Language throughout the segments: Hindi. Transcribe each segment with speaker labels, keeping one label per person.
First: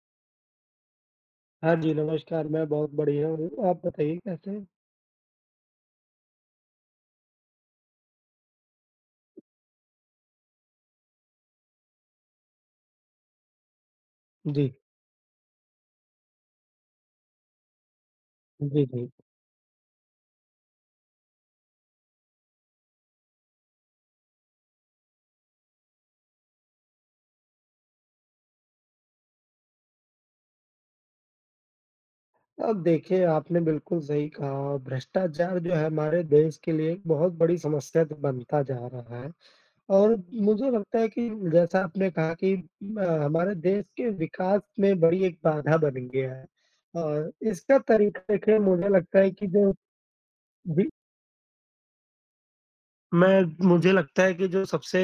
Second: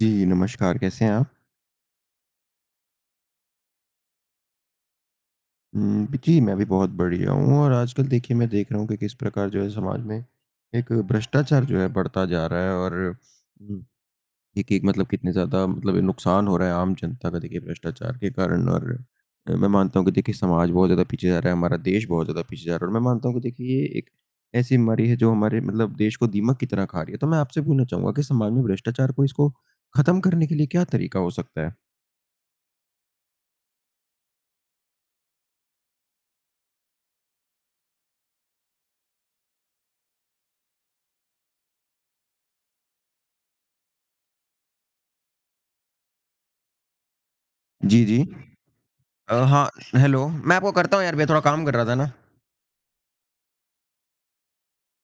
Speaker 1: जी, नमस्कार, कैसे हैं आप?
Speaker 2: हाँ जी, नमस्कार, मैं बहुत बढ़िया हूँ, आप बताइए कैसे हैं?
Speaker 1: जी, मैं भी बहुत बढ़िया हूँ और आजकल देखिए मैं देख रहा हूँ कि किस प्रकार जो है समाज में एक भ्रष्टाचार जो है बढ़ता जा रहा है और उम,
Speaker 2: जी,
Speaker 1: एक-एक मतलब कितने ज़्यादा मतलब नुकसान हो रहा है आम जनता का देखिए भ्रष्टाचार के कारण
Speaker 2: जी,
Speaker 1: और
Speaker 2: जी।
Speaker 1: मैं मानता हूँ कि देखिए समाज बहुत ज़्यादा पीछे जा रहा है, हमारा देश बहुत ज़्यादा पीछे जा रहा है और मैं मानता हूँ कि देखिए ये एक ऐसी बीमारी है जो हमारे मतलब देश को दीमक की तरह खा रही है। तो मैं आपसे पूछना चाहूँगा कि समाज में भ्रष्टाचार को इसको खत्म करने के लिए क्या तरीका हो सकता है?
Speaker 2: अब देखिए, आपने बिल्कुल सही कहा, भ्रष्टाचार जो है हमारे देश के लिए एक बहुत बड़ी समस्या तो बनता जा रहा है और मुझे लगता है कि जैसा आपने कहा कि हमारे देश के विकास में बड़ी एक बाधा बन गया है और इसका
Speaker 1: जी,
Speaker 2: तरीका
Speaker 1: जी।
Speaker 2: देखिए मुझे लगता है कि
Speaker 1: हाँ,
Speaker 2: जो
Speaker 1: हेलो, मैं आपको
Speaker 2: वि
Speaker 1: करता हूँ यार, मैं थोड़ा काम कर रहा था ना। हाँ
Speaker 2: मैं मुझे लगता है कि जो सबसे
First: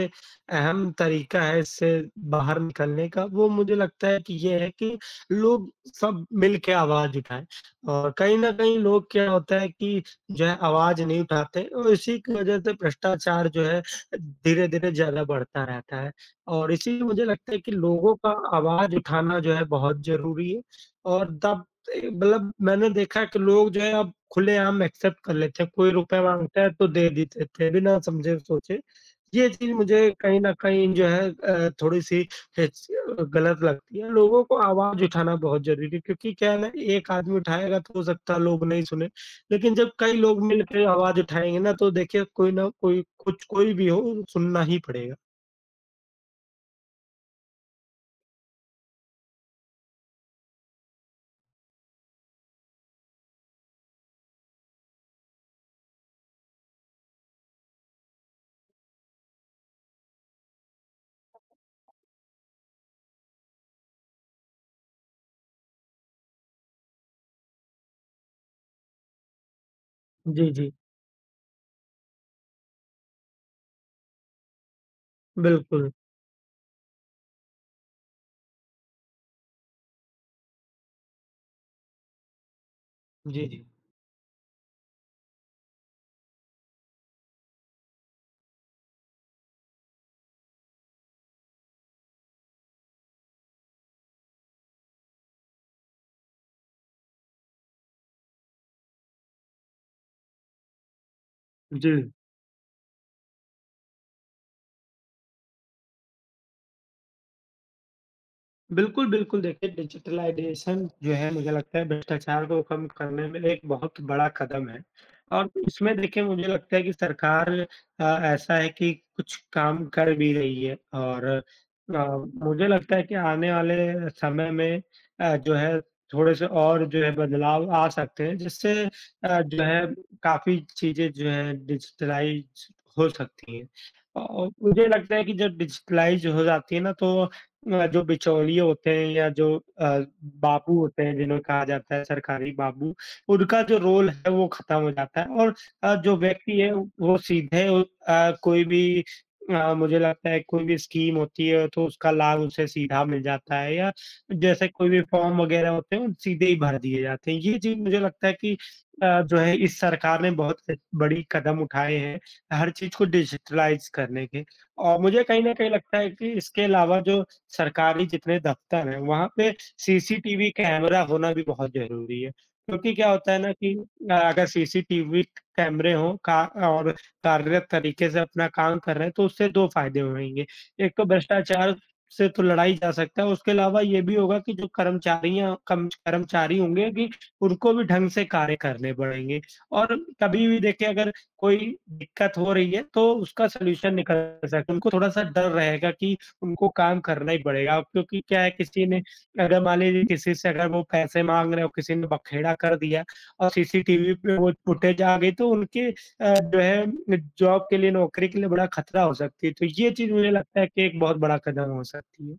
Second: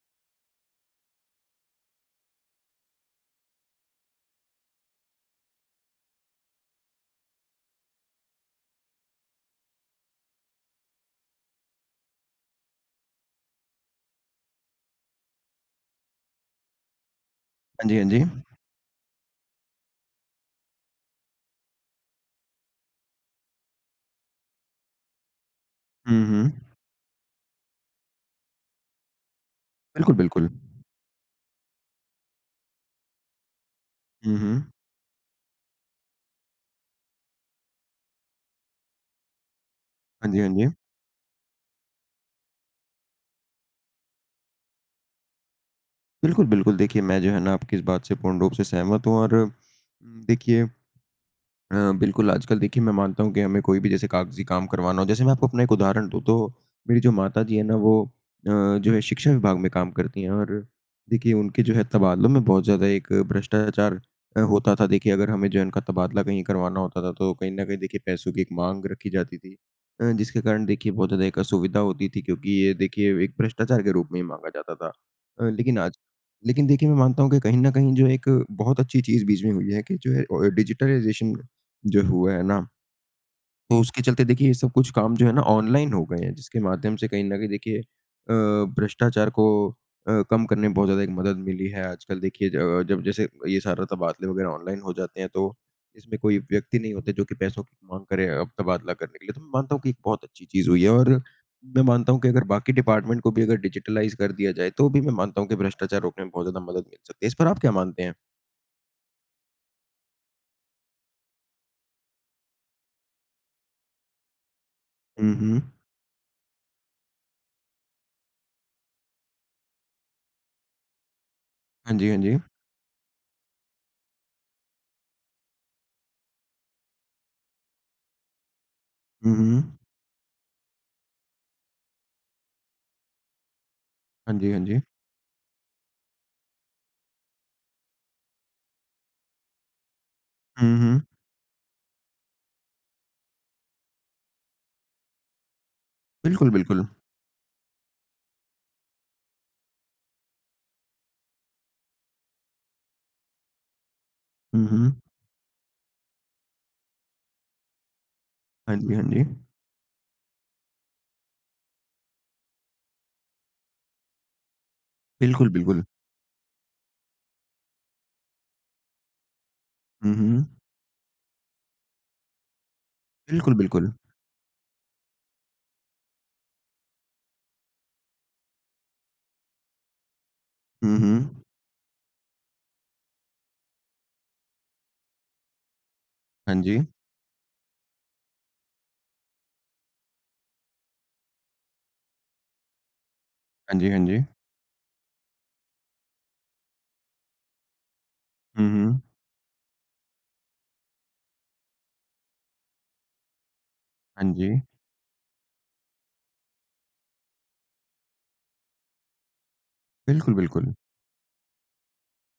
Speaker 2: अहम तरीका है इससे बाहर निकलने का, वो मुझे लगता है कि ये है कि लोग सब मिल के आवाज़ उठाएँ और कहीं न कहीं लोग क्या होता है कि जो है आवाज़ नहीं उठाते और इसी की वज़ह से भ्रष्टाचार जो है धीरे-धीरे ज़्यादा बढ़ता रहता है और इसीलिए मुझे लगता है कि
Speaker 1: जी, हाँ
Speaker 2: लोगों
Speaker 1: जी।
Speaker 2: का आवाज़ उठाना जो है बहुत ज़रूरी है और तब ए, मतलब मैंने देखा कि लोग जो है अब खुलेआम एक्सेप्ट कर लेते हैं, कोई रुपए
Speaker 1: हुँ, हुँ।
Speaker 2: माँगता है तो दे देते थे बिना समझे सोचे। ये चीज़ मुझे
Speaker 1: बिल्कुल,
Speaker 2: कहीं
Speaker 1: बिल्कुल।
Speaker 2: न कहीं जो है थोड़ी-सी हिच गलत लगती है।
Speaker 1: हुँ,
Speaker 2: लोगों को
Speaker 1: हुँ।
Speaker 2: आवाज़ उठाना बहुत ज़रूरी है क्योंकि क्या है ना, एक आदमी उठाएगा तो हो सकता है लोग नहीं सुने, लेकिन जब कई
Speaker 1: हाँ जी,
Speaker 2: लोग
Speaker 1: हाँ जी।
Speaker 2: मिलके आवाज़ उठाएँगे ना तो देखिए कोई ना कोई कुछ कोई भी हो सुनना ही पड़ेगा।
Speaker 1: बिल्कुल, बिल्कुल, देखिए मैं जो है ना आपकी इस बात से पूर्ण रूप से सहमत हूँ और देखिए बिल्कुल, आजकल देखिए मैं मानता हूँ कि हमें कोई भी जैसे कागज़ी काम करवाना हो जैसे मैं आपको अपना एक उदाहरण दूँ तो मेरी जो माताजी है ना वो जो है शिक्षा विभाग में काम करती हैं और देखिए उनके जो है तबादलों में बहुत ज़्यादा एक भ्रष्टाचार होता था। देखिए अगर हमें जो है इनका तबादला कहीं करवाना होता था तो कहीं न कहीं देखिए पैसों की एक माँग रखी जाती थी। जिसके
Speaker 2: जी,
Speaker 1: कारण
Speaker 2: जी।
Speaker 1: देखिए बहुत ज़्यादा एक असुविधा होती थी क्योंकि ये देखिए एक भ्रष्टाचार के रूप में ही माँगा जाता था। अ, लेकिन
Speaker 2: बिल्कुल।
Speaker 1: आज लेकिन देखिए मैं मानता हूँ कि कहीं न कहीं जो एक बहुत अच्छी चीज़ बीच में हुई है कि जो है डिजिटलाइज़ेशन जो हुआ है ना,
Speaker 2: जी, जी।
Speaker 1: तो उसके चलते देखिए ये सब कुछ काम जो है ना ऑनलाइन हो गए हैं, जिसके माध्यम से कहीं न कहीं देखिए भ्रष्टाचार को कम करने में बहुत ज़्यादा एक मदद मिली है। आजकल देखिए ज जब जैसे ये सारा तबादले वगैरह ऑनलाइन हो जाते हैं, तो इसमें कोई व्यक्ति नहीं होते जो कि पैसों की माँग करे तबादला करने के लिए। तो मैं मानता हूँ कि एक बहुत अच्छी चीज़ हुई है और मैं
Speaker 2: जी।
Speaker 1: मानता हूँ कि अगर बाकी डिपार्टमेंट को भी अगर डिजिटलाइज़ कर दिया जाए, तो भी मैं मानता हूँ कि भ्रष्टाचार रोकने में बहुत ज़्यादा मदद मिल सकती है। इस पर आप क्या मानते हैं?
Speaker 2: बिल्कुल, बिल्कुल। देखिए, डिजिटलाइज़ेशन जो है मुझे लगता है भ्रष्टाचार को कम करने में एक बहुत बड़ा कदम है
Speaker 1: हुँ,
Speaker 2: और
Speaker 1: हुँ।
Speaker 2: इसमें देखिए मुझे लगता है कि सरकार अ, ऐसा है कि कुछ काम कर भी रही है और
Speaker 1: हाँ जी, हाँ जी।
Speaker 2: मुझे लगता है कि आने वाले समय में जो है थोड़े-से और जो है बदलाव आ सकते हैं जिससे
Speaker 1: हुँ, हुँ।
Speaker 2: जो है काफ़ी चीज़ें जो हैं डिजिटलाइज़ हो सकती हैं।
Speaker 1: हाँ
Speaker 2: औ
Speaker 1: जी, हाँ जी।
Speaker 2: मुझे लगता है कि जब डिजिटलाइज़ हो जाती है ना तो जो बिचौलिए होते हैं या जो अ,
Speaker 1: हुँ,
Speaker 2: बाबू होते
Speaker 1: हुँ।
Speaker 2: हैं जिन्हें कहा जाता है सरकारी बाबू, उनका जो रोल है वो खत्म हो जाता है और जो
Speaker 1: बिल्कुल,
Speaker 2: व्यक्ति है
Speaker 1: बिल्कुल।
Speaker 2: वो सीधे कोई भी मुझे लगता है कोई भी स्कीम होती है तो उसका लाभ उसे सीधा मिल जाता है या
Speaker 1: हुँ,
Speaker 2: जैसे कोई
Speaker 1: हुँ।
Speaker 2: भी फॉर्म वगैरह होते हैं वो सीधे ही भर दिए जाते हैं। ये चीज़ मुझे लगता है कि
Speaker 1: हाँ जी, हाँ जी।
Speaker 2: जो है इस सरकार ने बहुत बड़ी कदम उठाए हैं, हर चीज़ को डिजिटलाइज़ करने के और मुझे कहीं
Speaker 1: बिल्कुल,
Speaker 2: न कहीं
Speaker 1: बिल्कुल।
Speaker 2: लगता है कि इसके अलावा जो सरकारी जितने दफ्तर हैं, वहाँ पे
Speaker 1: हुँ, हुँ।
Speaker 2: सीसीटीवी कैमरा होना भी बहुत ज़रूरी है। क्योंकि क्या होता है ना
Speaker 1: बिल्कुल,
Speaker 2: कि
Speaker 1: बिल्कुल।
Speaker 2: अगर सीसीटीवी कैमरे हों का और कार्यरत तरीके से अपना काम कर रहे हैं, तो उससे 2 फ़ायदे होएँगे। एक
Speaker 1: हुँ,
Speaker 2: तो
Speaker 1: हुँ।
Speaker 2: भ्रष्टाचार से तो लड़ा ही जा सकता है, उसके अलावा ये भी होगा कि जो कर्मचारियाँ कम कर्मचारी
Speaker 1: हाँ जी।
Speaker 2: होंगे कि उनको भी ढंग से कार्य करने पड़ेंगे। और कभी भी देखिए अगर कोई दिक्कत हो रही है, तो उसका
Speaker 1: हाँ जी,
Speaker 2: सॉल्यूशन
Speaker 1: हाँ जी।
Speaker 2: निकल सकता है। उनको थोड़ा-सा डर रहेगा कि उनको काम करना ही पड़ेगा। अब क्योंकि क्या है
Speaker 1: हुँ,
Speaker 2: किसी
Speaker 1: हुँ।
Speaker 2: ने अगर मान लीजिए किसी से अगर वो पैसे माँग रहे हो, किसी ने बखेड़ा कर दिया और सीसीटीवी
Speaker 1: हाँ
Speaker 2: पे
Speaker 1: जी।
Speaker 2: वो फुटेज आ गई तो उनके जो है जॉब के लिए, नौकरी के लिए बड़ा खतरा हो सकती है। तो ये चीज़ मुझे
Speaker 1: बिल्कुल,
Speaker 2: लगता है
Speaker 1: बिल्कुल।
Speaker 2: कि एक बहुत बड़ा कदम हो सकती है।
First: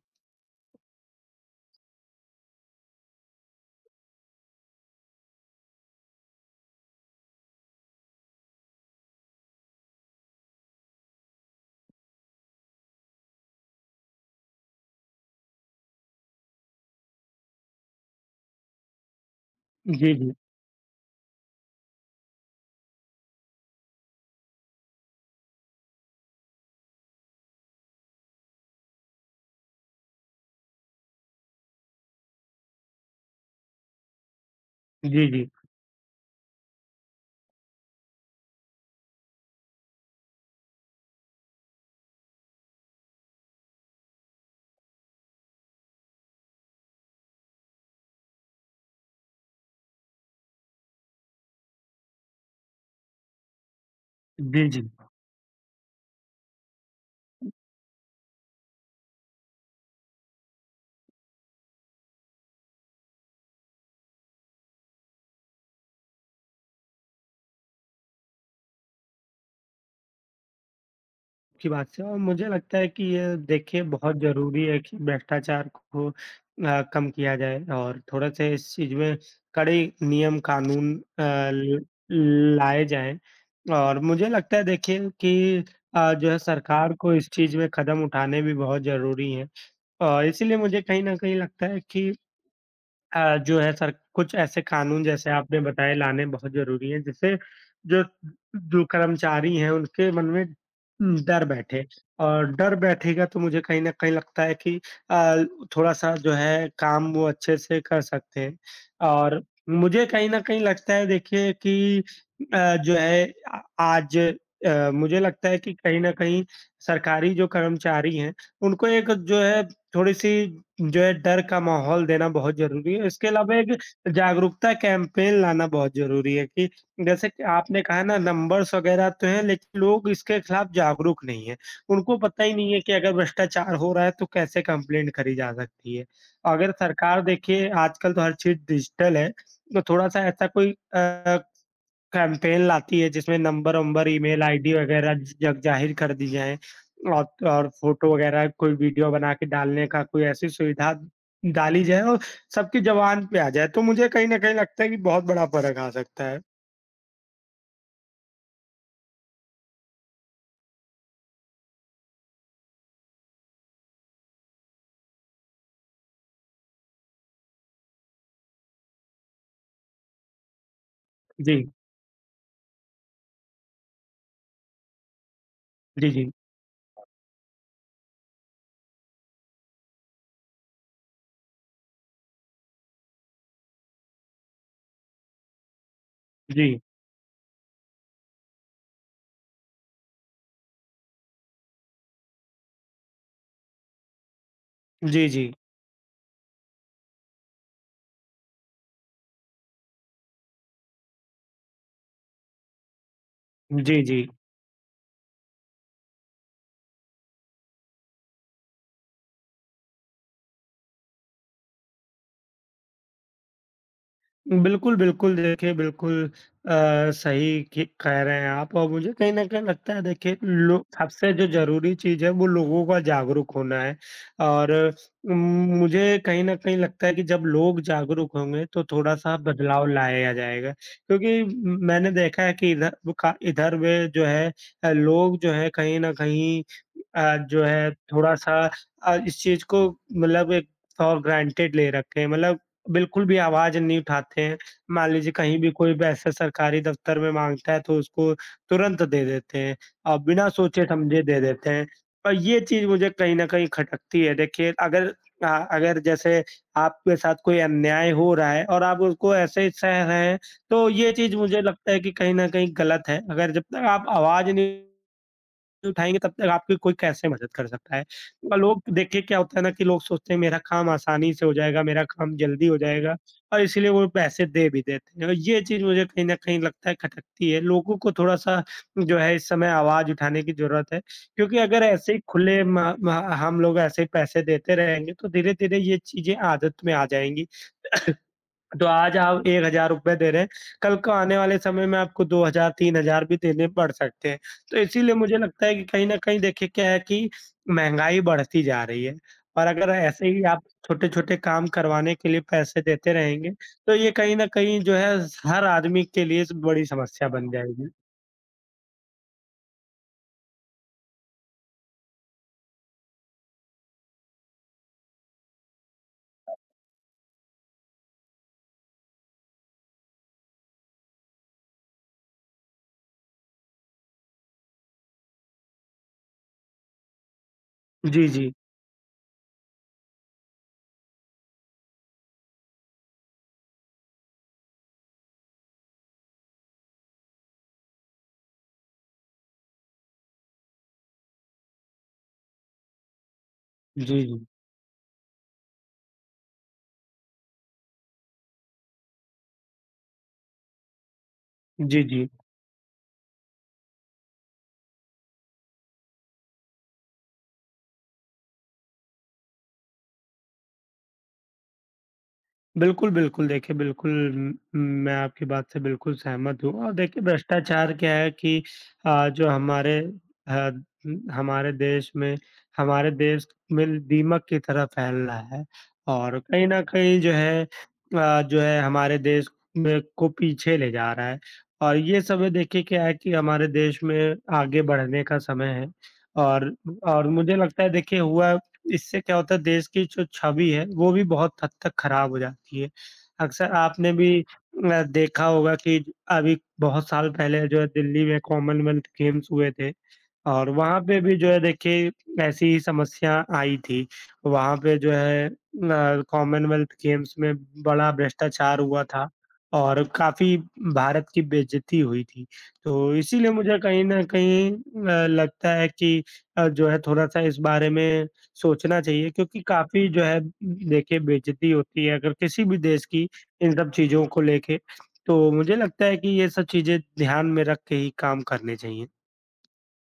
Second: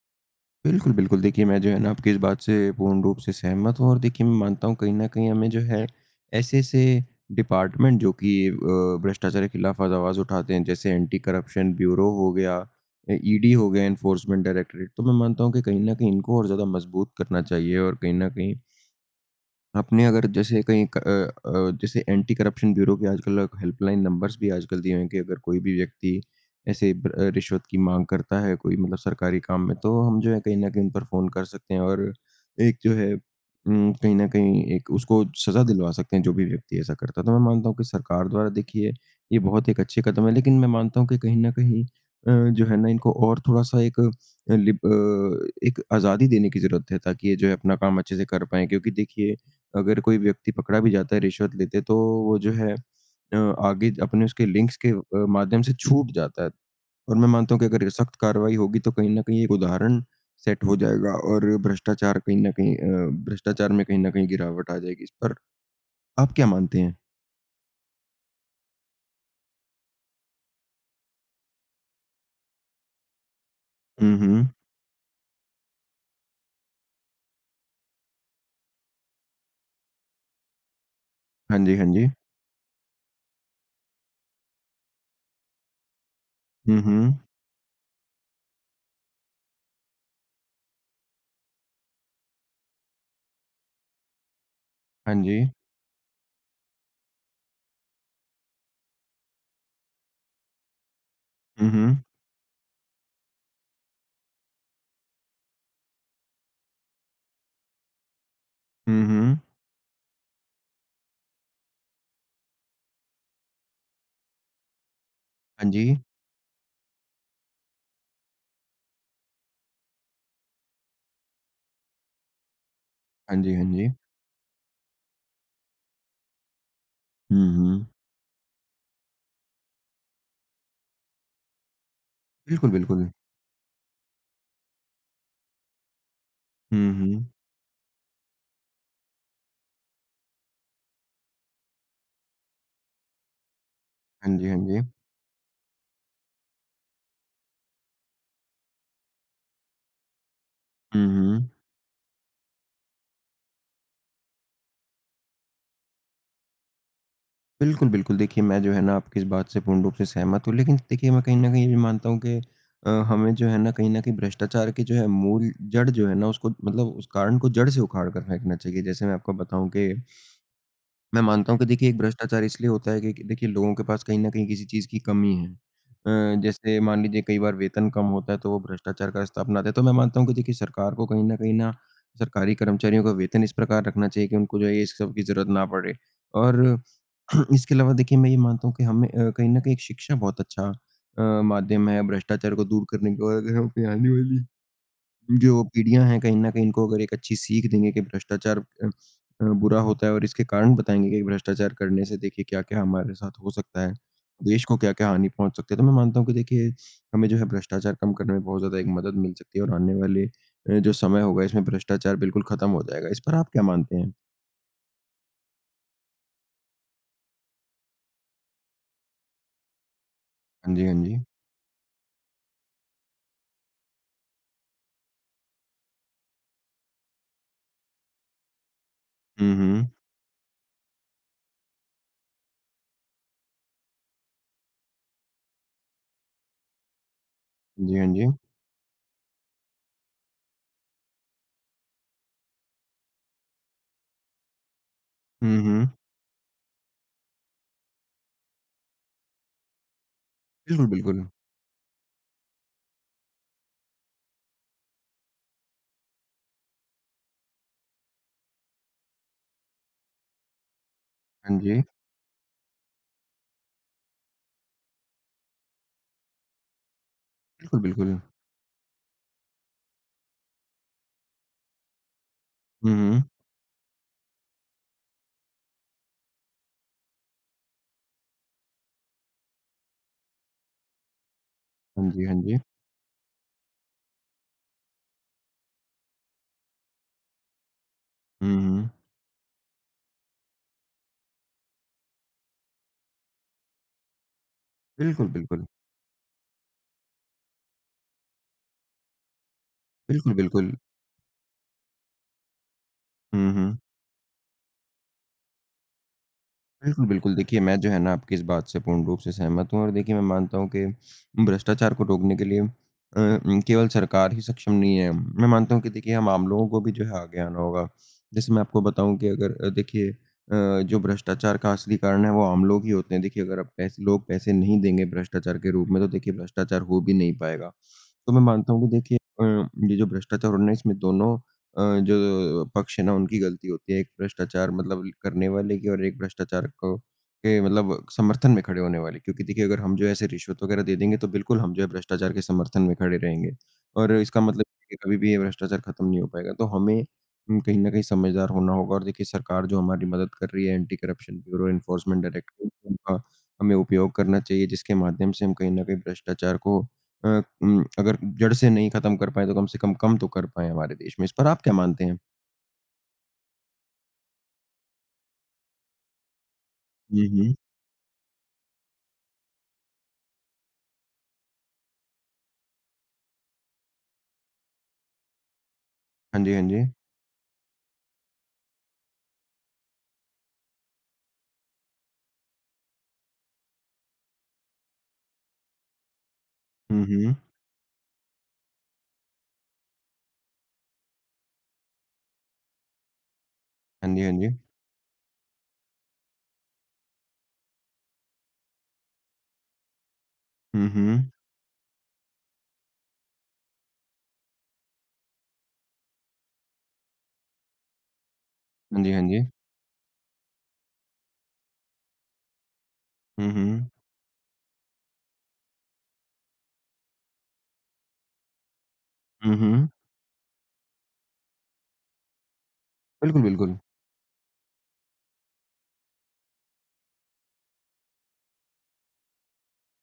Speaker 1: बिल्कुल, बिल्कुल देखिए मैं जो है ना आपकी इस बात से पूर्ण रूप से सहमत हूँ और देखिए मैं मानता हूँ कहीं न कहीं हमें जो है ऐसे-ऐसे डिपार्टमेंट जो कि भ्रष्टाचार के खिलाफ आज आवाज़ उठाते हैं जैसे एंटी करप्शन ब्यूरो हो गया, ईडी हो गया एनफोर्समेंट डायरेक्टरेट तो मैं मानता हूँ कि कहीं न कहीं इनको और ज़्यादा मजबूत करना चाहिए और कहीं न कहीं आपने
Speaker 2: जी,
Speaker 1: अगर
Speaker 2: जी।
Speaker 1: जैसे कहीं जैसे एंटी करप्शन ब्यूरो के आजकल हेल्पलाइन नंबर्स भी आजकल दिए हुए हैं कि अगर कोई भी व्यक्ति ऐसे रिश्वत की माँग करता है कोई मतलब सरकारी काम में, तो हम जो है कहीं न कहीं उन पर फ़ोन कर सकते हैं और एक जो है कहीं न कहीं एक उसको
Speaker 2: जी, जी।
Speaker 1: सज़ा दिलवा सकते हैं जो भी व्यक्ति ऐसा करता है। तो मैं मानता हूँ कि सरकार द्वारा देखिए ये बहुत एक अच्छे कदम है, लेकिन मैं मानता हूँ कि कहीं न कहीं जो है ना इनको और थोड़ा-सा एक एक आज़ादी देने की ज़रूरत है ताकि ये जो है अपना काम अच्छे से कर पाएँ क्योंकि देखिए अगर कोई व्यक्ति पकड़ा भी जाता है रिश्वत लेते तो वो जो है आगे अपने उसके
Speaker 2: जी,
Speaker 1: लिंक्स के
Speaker 2: जी।
Speaker 1: माध्यम से छूट जाता है और मैं मानता हूँ कि अगर सख्त कार्रवाई होगी तो कहीं न कहीं एक उदाहरण सेट हो जाएगा और भ्रष्टाचार कहीं न कहीं भ्रष्टाचार में कहीं न कहीं गिरावट आ जाएगी। इस पर आप क्या मानते हैं?
Speaker 2: की बात से और मुझे लगता है कि ये देखिए बहुत
Speaker 1: हुँ, हुँ।
Speaker 2: ज़रूरी है कि भ्रष्टाचार को कम किया जाए और थोड़ा-सा इस चीज़ में कड़े नियम कानून अ,
Speaker 1: हाँ जी,
Speaker 2: ल
Speaker 1: हाँ जी।
Speaker 2: लाए जाएँ और मुझे लगता है देखिए कि जो है
Speaker 1: हुँ,
Speaker 2: सरकार को
Speaker 1: हुँ।
Speaker 2: इस चीज़ में कदम उठाने भी बहुत ज़रूरी हैं। इसीलिए मुझे कहीं न कहीं लगता है कि जो है सर कुछ ऐसे कानून
Speaker 1: हाँ
Speaker 2: जैसे
Speaker 1: जी।
Speaker 2: आपने बताए लाने बहुत ज़रूरी हैं, जिससे जो जो कर्मचारी हैं उनके मन में डर
Speaker 1: हुँ,
Speaker 2: बैठे
Speaker 1: हुँ।
Speaker 2: और डर बैठेगा तो मुझे कहीं न कहीं लगता है कि अ, थोड़ा-सा जो है काम वो अच्छे से कर सकते हैं।
Speaker 1: हुँ, हुँ।
Speaker 2: और मुझे कहीं न कहीं लगता है देखिए कि जो है आज मुझे लगता है
Speaker 1: हाँ
Speaker 2: कि
Speaker 1: जी।
Speaker 2: कहीं न कहीं सरकारी जो कर्मचारी हैं, उनको एक जो है थोड़ी-सी जो है डर का माहौल देना बहुत ज़रूरी है। इसके
Speaker 1: हाँ जी,
Speaker 2: अलावा
Speaker 1: हाँ
Speaker 2: एक
Speaker 1: जी।
Speaker 2: जागरूकता कैंपेन लाना बहुत ज़रूरी है कि जैसे कि
Speaker 1: हुँ,
Speaker 2: आपने
Speaker 1: हुँ।
Speaker 2: कहा ना नंबर्स वग़ैरह तो हैं लेकिन लोग इसके खिलाफ जागरूक नहीं हैं। उनको पता ही
Speaker 1: बिल्कुल,
Speaker 2: नहीं है कि
Speaker 1: बिल्कुल।
Speaker 2: अगर भ्रष्टाचार हो रहा है तो कैसे कंप्लेंट करी जा सकती है। अगर
Speaker 1: हुँ,
Speaker 2: सरकार
Speaker 1: हुँ।
Speaker 2: देखिए आजकल तो हर चीज़ डिजिटल है, तो थोड़ा-सा ऐसा कोई अ कैंपेन लाती है जिसमें नंबर वंबर,
Speaker 1: हाँ
Speaker 2: ईमेल
Speaker 1: जी, हाँ
Speaker 2: आईडी
Speaker 1: जी।
Speaker 2: वगैरह जग जाहिर कर दी जाए और फ़ोटो वगैरह कोई वीडियो बना के डालने का कोई ऐसी सुविधा
Speaker 1: हुँ, हुँ।
Speaker 2: डाली जाए और सबकी ज़ुबान पे आ जाए, तो मुझे कहीं न कहीं लगता है कि बहुत बड़ा फ़र्क आ सकता है।
Speaker 1: बिल्कुल, बिल्कुल। देखिए, मैं जो है ना आपकी इस बात से पूर्ण रूप से सहमत हूँ, लेकिन देखिए मैं कहीं न कहीं ये भी मानता हूँ कि हमें जो है ना कहीं न कहीं भ्रष्टाचार की जो है मूल जड़ जो है ना उसको मतलब उस कारण को जड़ से उखाड़ कर फेंकना चाहिए। जैसे मैं आपको बताऊँ कि मैं मानता
Speaker 2: जी।
Speaker 1: हूँ कि देखिए एक भ्रष्टाचार इसलिए होता है कि देखिए लोगों के पास कहीं न कहीं किसी चीज़ की कमी है।
Speaker 2: जी, जी।
Speaker 1: जैसे मान लीजिए कई बार वेतन कम होता है तो वो भ्रष्टाचार का रास्ता अपनाते हैं। तो मैं मानता हूँ कि देखिए सरकार को कहीं न कहीं ना सरकारी कर्मचारियों का वेतन इस प्रकार रखना चाहिए कि उनको जो है ये इस सब की ज़रूरत ना पड़े और
Speaker 2: जी।
Speaker 1: इसके अलावा देखिए मैं ये मानता हूँ कि हमें कहीं न कहीं एक शिक्षा बहुत अच्छा माध्यम है भ्रष्टाचार को दूर करने का और अगर हम अपनी आने वाली
Speaker 2: जी, जी।
Speaker 1: जो पीढ़ियाँ हैं कहीं न कहीं इनको अगर एक अच्छी सीख देंगे कि भ्रष्टाचार बुरा होता है और इसके कारण बताएँगे कि भ्रष्टाचार करने से देखिए क्या-क्या हमारे साथ हो सकता है,
Speaker 2: जी, जी।
Speaker 1: देश को क्या-क्या हानि पहुँच सकती है। तो मैं मानता हूँ कि देखिए हमें जो है भ्रष्टाचार कम करने में बहुत ज़्यादा एक मदद मिल सकती है और आने वाले जो समय होगा इसमें भ्रष्टाचार बिल्कुल खत्म हो जाएगा। इस पर आप क्या मानते हैं?
Speaker 2: बिल्कुल, बिल्कुल। देखिए, बिल्कुल अ, सही क कह रहे हैं आप और मुझे कहीं न कहीं लगता है देखिए
Speaker 1: हाँ
Speaker 2: लो
Speaker 1: जी, हाँ जी।
Speaker 2: सबसे जो ज़रूरी चीज़ है वो लोगों का जागरूक होना है और उम, मुझे कहीं न कहीं लगता है कि जब लोग जागरूक होंगे तो थोड़ा-सा
Speaker 1: हुँ,
Speaker 2: बदलाव
Speaker 1: हुँ।
Speaker 2: लाया जाएगा। क्योंकि म मैंने देखा है कि इधर वो का इधर वे जो है लोग जो है कहीं न कहीं जो है
Speaker 1: जी, हाँ जी।
Speaker 2: थोड़ा-सा इस चीज़ को मतलब एक फॉर ग्रांटेड ले रखे हैं। मतलब बिल्कुल भी आवाज़ नहीं उठाते हैं। मान लीजिए
Speaker 1: हुँ,
Speaker 2: कहीं भी
Speaker 1: हुँ।
Speaker 2: कोई पैसा सरकारी दफ़्तर में माँगता है तो उसको तुरंत दे देते हैं। बिना
Speaker 1: बिल्कुल,
Speaker 2: सोचे-समझे
Speaker 1: बिल्कुल।
Speaker 2: दे देते हैं। और ये चीज़ मुझे कहीं न कहीं खटकती है। देखिए अगर अगर जैसे आपके साथ कोई अन्याय हो रहा है और आप उसको ऐसे ही सह रहे हैं, तो ये चीज़
Speaker 1: हाँ
Speaker 2: मुझे
Speaker 1: जी।
Speaker 2: लगता है कि कहीं न कहीं गलत है। अगर जब तक आप आवाज़ नहीं उठाएँगे तब तक आपकी कोई कैसे मदद कर
Speaker 1: बिल्कुल,
Speaker 2: सकता है।
Speaker 1: बिल्कुल।
Speaker 2: पर लोग देखिए क्या होता है ना कि लोग सोचते हैं मेरा काम आसानी से हो जाएगा, मेरा काम जल्दी हो
Speaker 1: हुँ,
Speaker 2: जाएगा
Speaker 1: हुँ।
Speaker 2: और इसीलिए वो पैसे दे भी देते हैं। और ये चीज़ मुझे कहीं न कहीं लगता है खटकती है। लोगों को थोड़ा-सा जो है इस समय आवाज़ उठाने की ज़रूरत है क्योंकि अगर
Speaker 1: हाँ
Speaker 2: ऐसे ही
Speaker 1: जी, हाँ जी।
Speaker 2: खुले म म हम लोग ऐसे ही पैसे देते रहेंगे तो धीरे-धीरे ये चीज़ें आदत में आ जाएँगी।
Speaker 1: हुँ,
Speaker 2: तो
Speaker 1: हुँ।
Speaker 2: आज आप ₹1000 रुपए दे रहे हैं, कल को आने वाले समय में आपको 2000 3000 भी देने पड़ सकते हैं। तो इसीलिए
Speaker 1: बिल्कुल,
Speaker 2: मुझे
Speaker 1: बिल्कुल।
Speaker 2: लगता है कि कहीं न कहीं देखिए क्या है कि महँगाई बढ़ती जा रही है और अगर ऐसे
Speaker 1: बिल्कुल,
Speaker 2: ही आप
Speaker 1: बिल्कुल।
Speaker 2: छोटे-छोटे काम करवाने के लिए पैसे देते
Speaker 1: हुँ,
Speaker 2: रहेंगे,
Speaker 1: हुँ।
Speaker 2: तो ये कहीं न कहीं जो है हर आदमी के लिए बड़ी
Speaker 1: बिल्कुल,
Speaker 2: समस्या
Speaker 1: बिल्कुल।
Speaker 2: बन
Speaker 1: देखिए, मैं
Speaker 2: जाएगी।
Speaker 1: जो है ना आपकी इस बात से पूर्ण रूप से सहमत हूँ और देखिए मैं मानता हूँ कि भ्रष्टाचार को रोकने के लिए केवल सरकार ही सक्षम नहीं है। मैं मानता हूँ कि देखिए हम आम लोगों को भी जो है आगे आना होगा। जैसे मैं आपको बताऊँ कि अगर देखिए जो भ्रष्टाचार का असली कारण है वो आम लोग ही होते हैं। देखिए अगर अब पैसे लोग पैसे नहीं देंगे भ्रष्टाचार के रूप में तो देखिए भ्रष्टाचार हो भी नहीं पाएगा।
Speaker 2: जी,
Speaker 1: तो मैं
Speaker 2: जी।
Speaker 1: मानता हूँ कि देखिए ये जो भ्रष्टाचार हो रहा है इसमें दोनों अ, जो पक्ष है ना उनकी गलती होती है, एक भ्रष्टाचार मतलब करने वाले की और एक भ्रष्टाचार को के मतलब समर्थन में खड़े होने वाले। क्योंकि देखिए अगर हम जो है ऐसे रिश्वत वगैरह दे देंगे तो बिल्कुल हम जो है भ्रष्टाचार के समर्थन में खड़े रहेंगे। और
Speaker 2: जी,
Speaker 1: इसका
Speaker 2: जी।
Speaker 1: मतलब है कि कभी भी ये भ्रष्टाचार खत्म नहीं हो पाएगा। तो हमें कहीं न कहीं समझदार होना होगा और देखिए सरकार जो हमारी मदद कर रही है एंटी करप्शन ब्यूरो
Speaker 2: जी,
Speaker 1: एनफोर्समेंट
Speaker 2: जी।
Speaker 1: डायरेक्टरेट उनका हमें उपयोग करना चाहिए जिसके माध्यम से हम कहीं न कहीं भ्रष्टाचार को अगर जड़ से नहीं खत्म कर पाएँ तो कम से कम कम तो कर पाएँ हमारे देश में। इस पर आप क्या मानते हैं?
Speaker 2: बिल्कुल, बिल्कुल। देखिए, बिल्कुल म मैं आपकी बात से बिल्कुल सहमत हूँ और देखिए
Speaker 1: हुँ, हुँ।
Speaker 2: भ्रष्टाचार क्या है कि जो हमारे अ, हमारे देश में हमारे देश में दीमक की तरह फैल रहा है और
Speaker 1: हाँ जी, हाँ
Speaker 2: कहीं न
Speaker 1: जी।
Speaker 2: कहीं जो है जो है हमारे देश में को पीछे ले जा रहा है और ये समय देखिए क्या है कि हमारे देश में आगे बढ़ने का समय है और
Speaker 1: हुँ,
Speaker 2: और
Speaker 1: हुँ।
Speaker 2: मुझे लगता है देखिए हुआ इससे क्या होता है देश की जो छवि है वो भी बहुत हद तक खराब हो जाती है। अक्सर आपने
Speaker 1: हाँ जी, हाँ
Speaker 2: भी
Speaker 1: जी।
Speaker 2: देखा होगा कि अभी बहुत साल पहले जो है दिल्ली में कॉमनवेल्थ गेम्स हुए थे। और
Speaker 1: हुँ,
Speaker 2: वहाँ पे
Speaker 1: हुँ।
Speaker 2: भी जो है देखिए ऐसी ही समस्या आई थी। वहाँ पे जो है न कॉमनवेल्थ गेम्स में बड़ा भ्रष्टाचार
Speaker 1: हाँ
Speaker 2: हुआ
Speaker 1: जी, हाँ
Speaker 2: था
Speaker 1: जी।
Speaker 2: और काफ़ी भारत की बेइज़्ज़ती हुई थी। तो
Speaker 1: हुँ,
Speaker 2: इसीलिए मुझे
Speaker 1: हुँ।
Speaker 2: कहीं न कहीं लगता है कि जो है थोड़ा-सा इस बारे में सोचना चाहिए
Speaker 1: हुँ,
Speaker 2: क्योंकि
Speaker 1: हुँ।
Speaker 2: काफ़ी जो है देखिए बेइज़्ज़ती होती है अगर किसी भी देश की
Speaker 1: बिल्कुल,
Speaker 2: इन
Speaker 1: बिल्कुल।
Speaker 2: सब चीज़ों को लेके। तो मुझे लगता है कि ये सब चीज़ें ध्यान में रख के ही काम करने चाहिए।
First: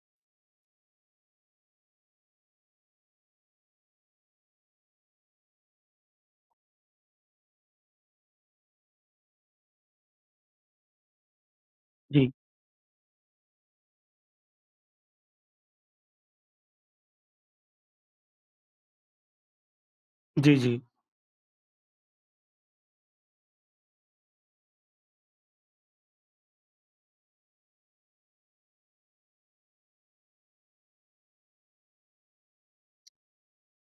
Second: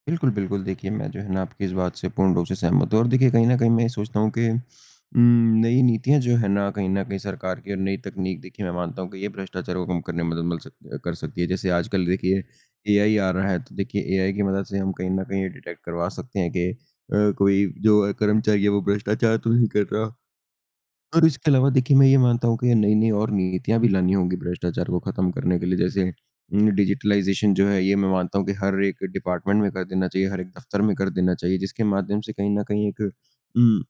Speaker 1: बिल्कुल, बिल्कुल। देखिए, मैं जो है ना आपकी इस बात से पूर्ण रूप से सहमत हूँ और देखिए कहीं न कहीं मैं ये सोचता हूँ कि नई नीतियाँ जो है ना कहीं न कहीं सरकार की और नई तकनीक देखिए मैं मानता हूँ कि ये भ्रष्टाचार को कम करने में मदद मिल सक कर सकती है। जैसे आजकल
Speaker 2: जी।
Speaker 1: देखिए एआई आ रहा है तो देखिए एआई की मदद से हम कहीं न कहीं ये डिटेक्ट करवा सकते हैं कि कोई जो कर्मचारी है वो भ्रष्टाचार तो नहीं कर रहा।
Speaker 2: जी, जी।
Speaker 1: और इसके अलावा देखिए मैं ये मानता हूँ कि नई-नई और नीतियाँ भी लानी होंगी भ्रष्टाचार को खत्म करने के लिए जैसे डिजिटलाइज़ेशन जो है ये मैं मानता हूँ कि हर एक डिपार्टमेंट में कर देना चाहिए, हर एक दफ्तर में कर देना चाहिए जिसके माध्यम से कहीं न कहीं एक उम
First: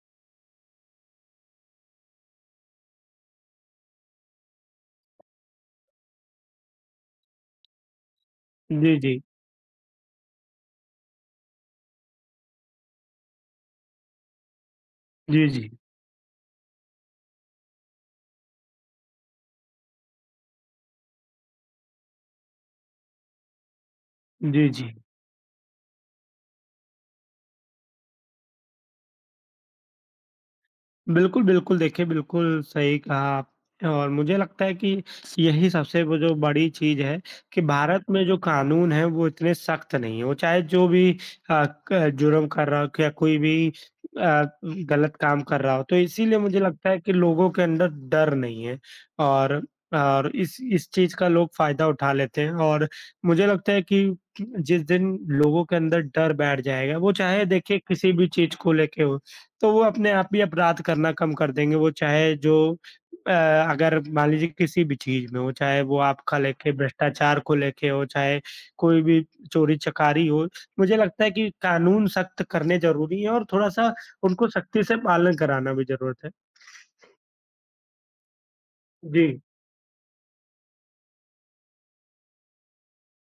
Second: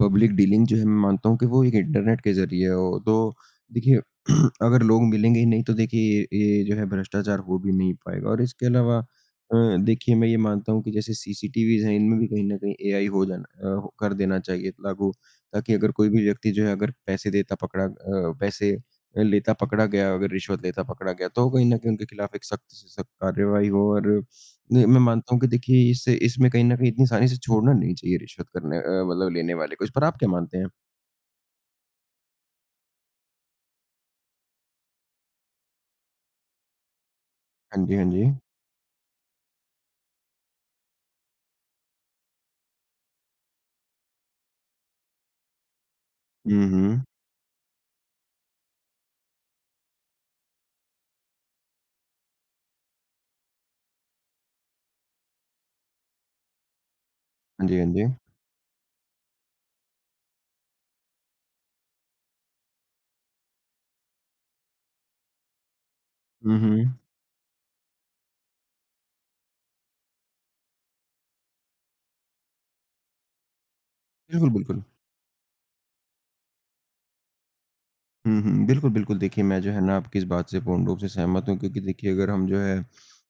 Speaker 1: पब्लिक डीलिंग जो है मैं मानता हूँ कि वो एक इंटरनेट के ज़रिए हो, तो देखिए अगर लोग मिलेंगे ही नहीं तो देखिए ये जो है भ्रष्टाचार हो भी नहीं पाएगा और इसके अलावा
Speaker 2: जी, जी।
Speaker 1: देखिए मैं ये मानता हूँ कि जैसे सीसीटीवीज़ हैं इनमें भी कहीं न कहीं एआई हो जाना कर देना चाहिए लागू
Speaker 2: जी, जी।
Speaker 1: ताकि अगर कोई भी व्यक्ति जो है अगर पैसे लेता पकड़ा गया, अगर रिश्वत लेता पकड़ा गया तो कहीं न कहीं उनके खिलाफ एक सख्त से सख्त कार्यवाही हो और
Speaker 2: जी,
Speaker 1: नहीं,
Speaker 2: जी।
Speaker 1: मैं मानता हूँ कि देखिए इससे इसमें कहीं न कहीं इतनी आसानी से छोड़ना नहीं चाहिए रिश्वत करने अ, मतलब लेने वाले को। इस पर आप क्या मानते हैं?
Speaker 2: बिल्कुल, बिल्कुल। देखिए, बिल्कुल सही कहा आप और मुझे लगता है कि यही सबसे वो जो बड़ी चीज़ है कि
Speaker 1: हाँ जी, हाँ
Speaker 2: भारत
Speaker 1: जी।
Speaker 2: में जो कानून हैं, वो इतने सख्त नहीं हैं। वो चाहे जो भी अ, क जुर्म कर रहा हो या कोई भी गलत काम कर रहा हो, तो इसीलिए मुझे
Speaker 1: हुँ,
Speaker 2: लगता है
Speaker 1: हुँ।
Speaker 2: कि लोगों के अंदर डर नहीं है और और इस चीज़ का लोग फ़ायदा उठा लेते हैं और मुझे लगता है कि जिस दिन लोगों के अंदर डर बैठ जाएगा, वो चाहे
Speaker 1: हाँ जी,
Speaker 2: देखिए
Speaker 1: हाँ जी।
Speaker 2: किसी भी चीज़ को लेके हो। तो वो अपने आप ही अपराध करना कम कर देंगे, वो चाहे जो अ, अगर मान लीजिए किसी भी चीज़ में हो, चाहे वो आपका
Speaker 1: हुँ,
Speaker 2: लेके
Speaker 1: हुँ।
Speaker 2: भ्रष्टाचार को लेके हो, चाहे कोई भी चोरी-चकारी हो, मुझे लगता है कि कानून सख्त करने ज़रूरी हैं और थोड़ा-सा उनको
Speaker 1: बिल्कुल, बिल्कुल।
Speaker 2: सख्ती से पालन कराना भी ज़रूरत है।
Speaker 1: हुँ, हुँ। बिल्कुल, बिल्कुल
Speaker 2: जी।
Speaker 1: देखिए मैं जो है ना आपकी इस बात से पूर्ण रूप से सहमत हूँ क्योंकि देखिए अगर हम जो है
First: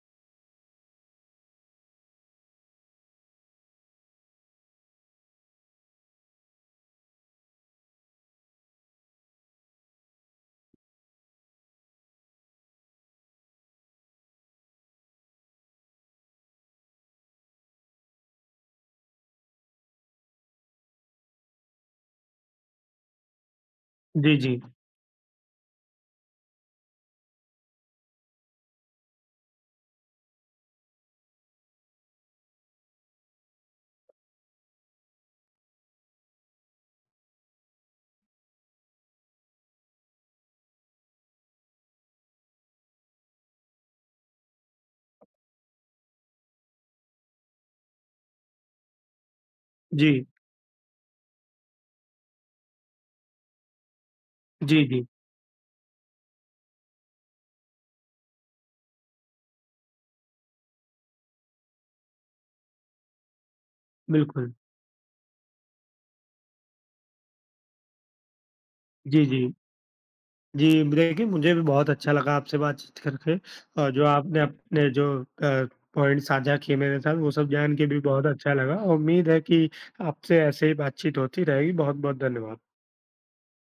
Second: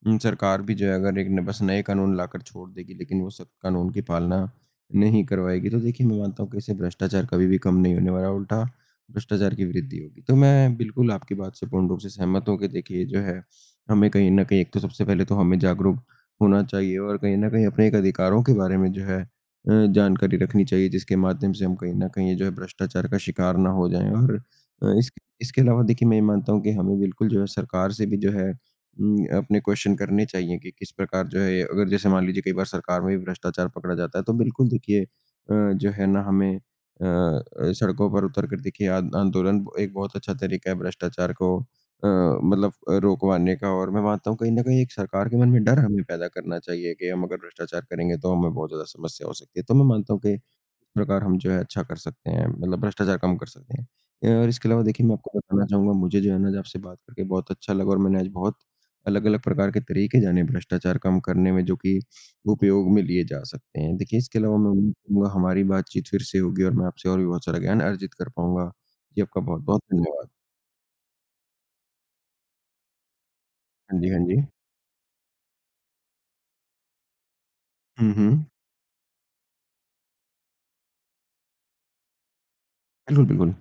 Speaker 1: सरकार भी जो है अगर एक न बस नए कानून लाकर छोड़ देगी लेकिन वो सख्त कानून की पालना नहीं करवाएगी तो देखिए मैं मानता हूँ कि इससे भ्रष्टाचार कभी भी कम नहीं होने वाला, उल्टा भ्रष्टाचार की वृद्धि होगी। तो मैं बिल्कुल आपकी बात से पूर्ण रूप से सहमत हूँ कि देखिए जो है हमें कहीं न कहीं एक तो सबसे पहले तो हमें जागरूक होना चाहिए और कहीं न कहीं अपने एक अधिकारों के बारे में जो है जानकारी रखनी चाहिए जिसके माध्यम से हम कहीं न कहीं ये जो है भ्रष्टाचार का शिकार ना हो जाएँ और
Speaker 2: जी, जी।
Speaker 1: अ, इसके इसके अलावा देखिए मैं ये मानता हूँ कि हमें बिल्कुल जो है सरकार से भी जो है अपने क्वेश्चन करने चाहिए कि किस प्रकार जो है अगर जैसे मान लीजिए कई बार सरकार में भी भ्रष्टाचार पकड़ा जाता है तो बिल्कुल देखिए जो है ना हमें सड़कों पर उतर कर देखिए आन आंदोलन एक बहुत अच्छा तरीका है भ्रष्टाचार को रोकवाने का और मैं मानता हूँ कहीं न कहीं एक सरकार के मन में डर हमें पैदा करना चाहिए कि हम अगर भ्रष्टाचार करेंगे तो हमें बहुत ज़्यादा समस्या हो सकती है। तो मैं मानता
Speaker 2: जी।
Speaker 1: हूँ कि प्रकार हम जो है अच्छा कर सकते हैं, मतलब भ्रष्टाचार कम कर सकते हैं। और इसके अलावा
Speaker 2: जी, जी।
Speaker 1: देखिए मैं आपको बताना चाहूँगा मुझे जो है ना आज आपसे बात करके बहुत अच्छा लगा और मैंने आज बहुत अलग-अलग प्रकार के तरीके जाने भ्रष्टाचार कम करने में जो कि उपयोग में लिए जा सकते हैं। देखिए इसके
Speaker 2: बिल्कुल।
Speaker 1: अलावा मैं उम्मीद करूँगा हमारी बातचीत फिर से होगी और मैं आपसे और भी बहुत सारा ज्ञान अर्जित कर पाऊँगा। जी,
Speaker 2: जी,
Speaker 1: आपका
Speaker 2: जी।
Speaker 1: बहुत-बहुत धन्यवाद।
Speaker 2: जी, देखिए मुझे भी बहुत अच्छा लगा आपसे बातचीत करके और
Speaker 1: हाँ
Speaker 2: जो
Speaker 1: जी, हाँ जी।
Speaker 2: आपने अपने जो पॉइंट साझा किए मेरे साथ वो सब जान के भी
Speaker 1: हुँ,
Speaker 2: बहुत
Speaker 1: हुँ।
Speaker 2: अच्छा लगा। उम्मीद है कि आपसे ऐसे ही बातचीत होती रहेगी। बहुत-बहुत धन्यवाद।
Speaker 1: बिल्कुल, बिल्कुल।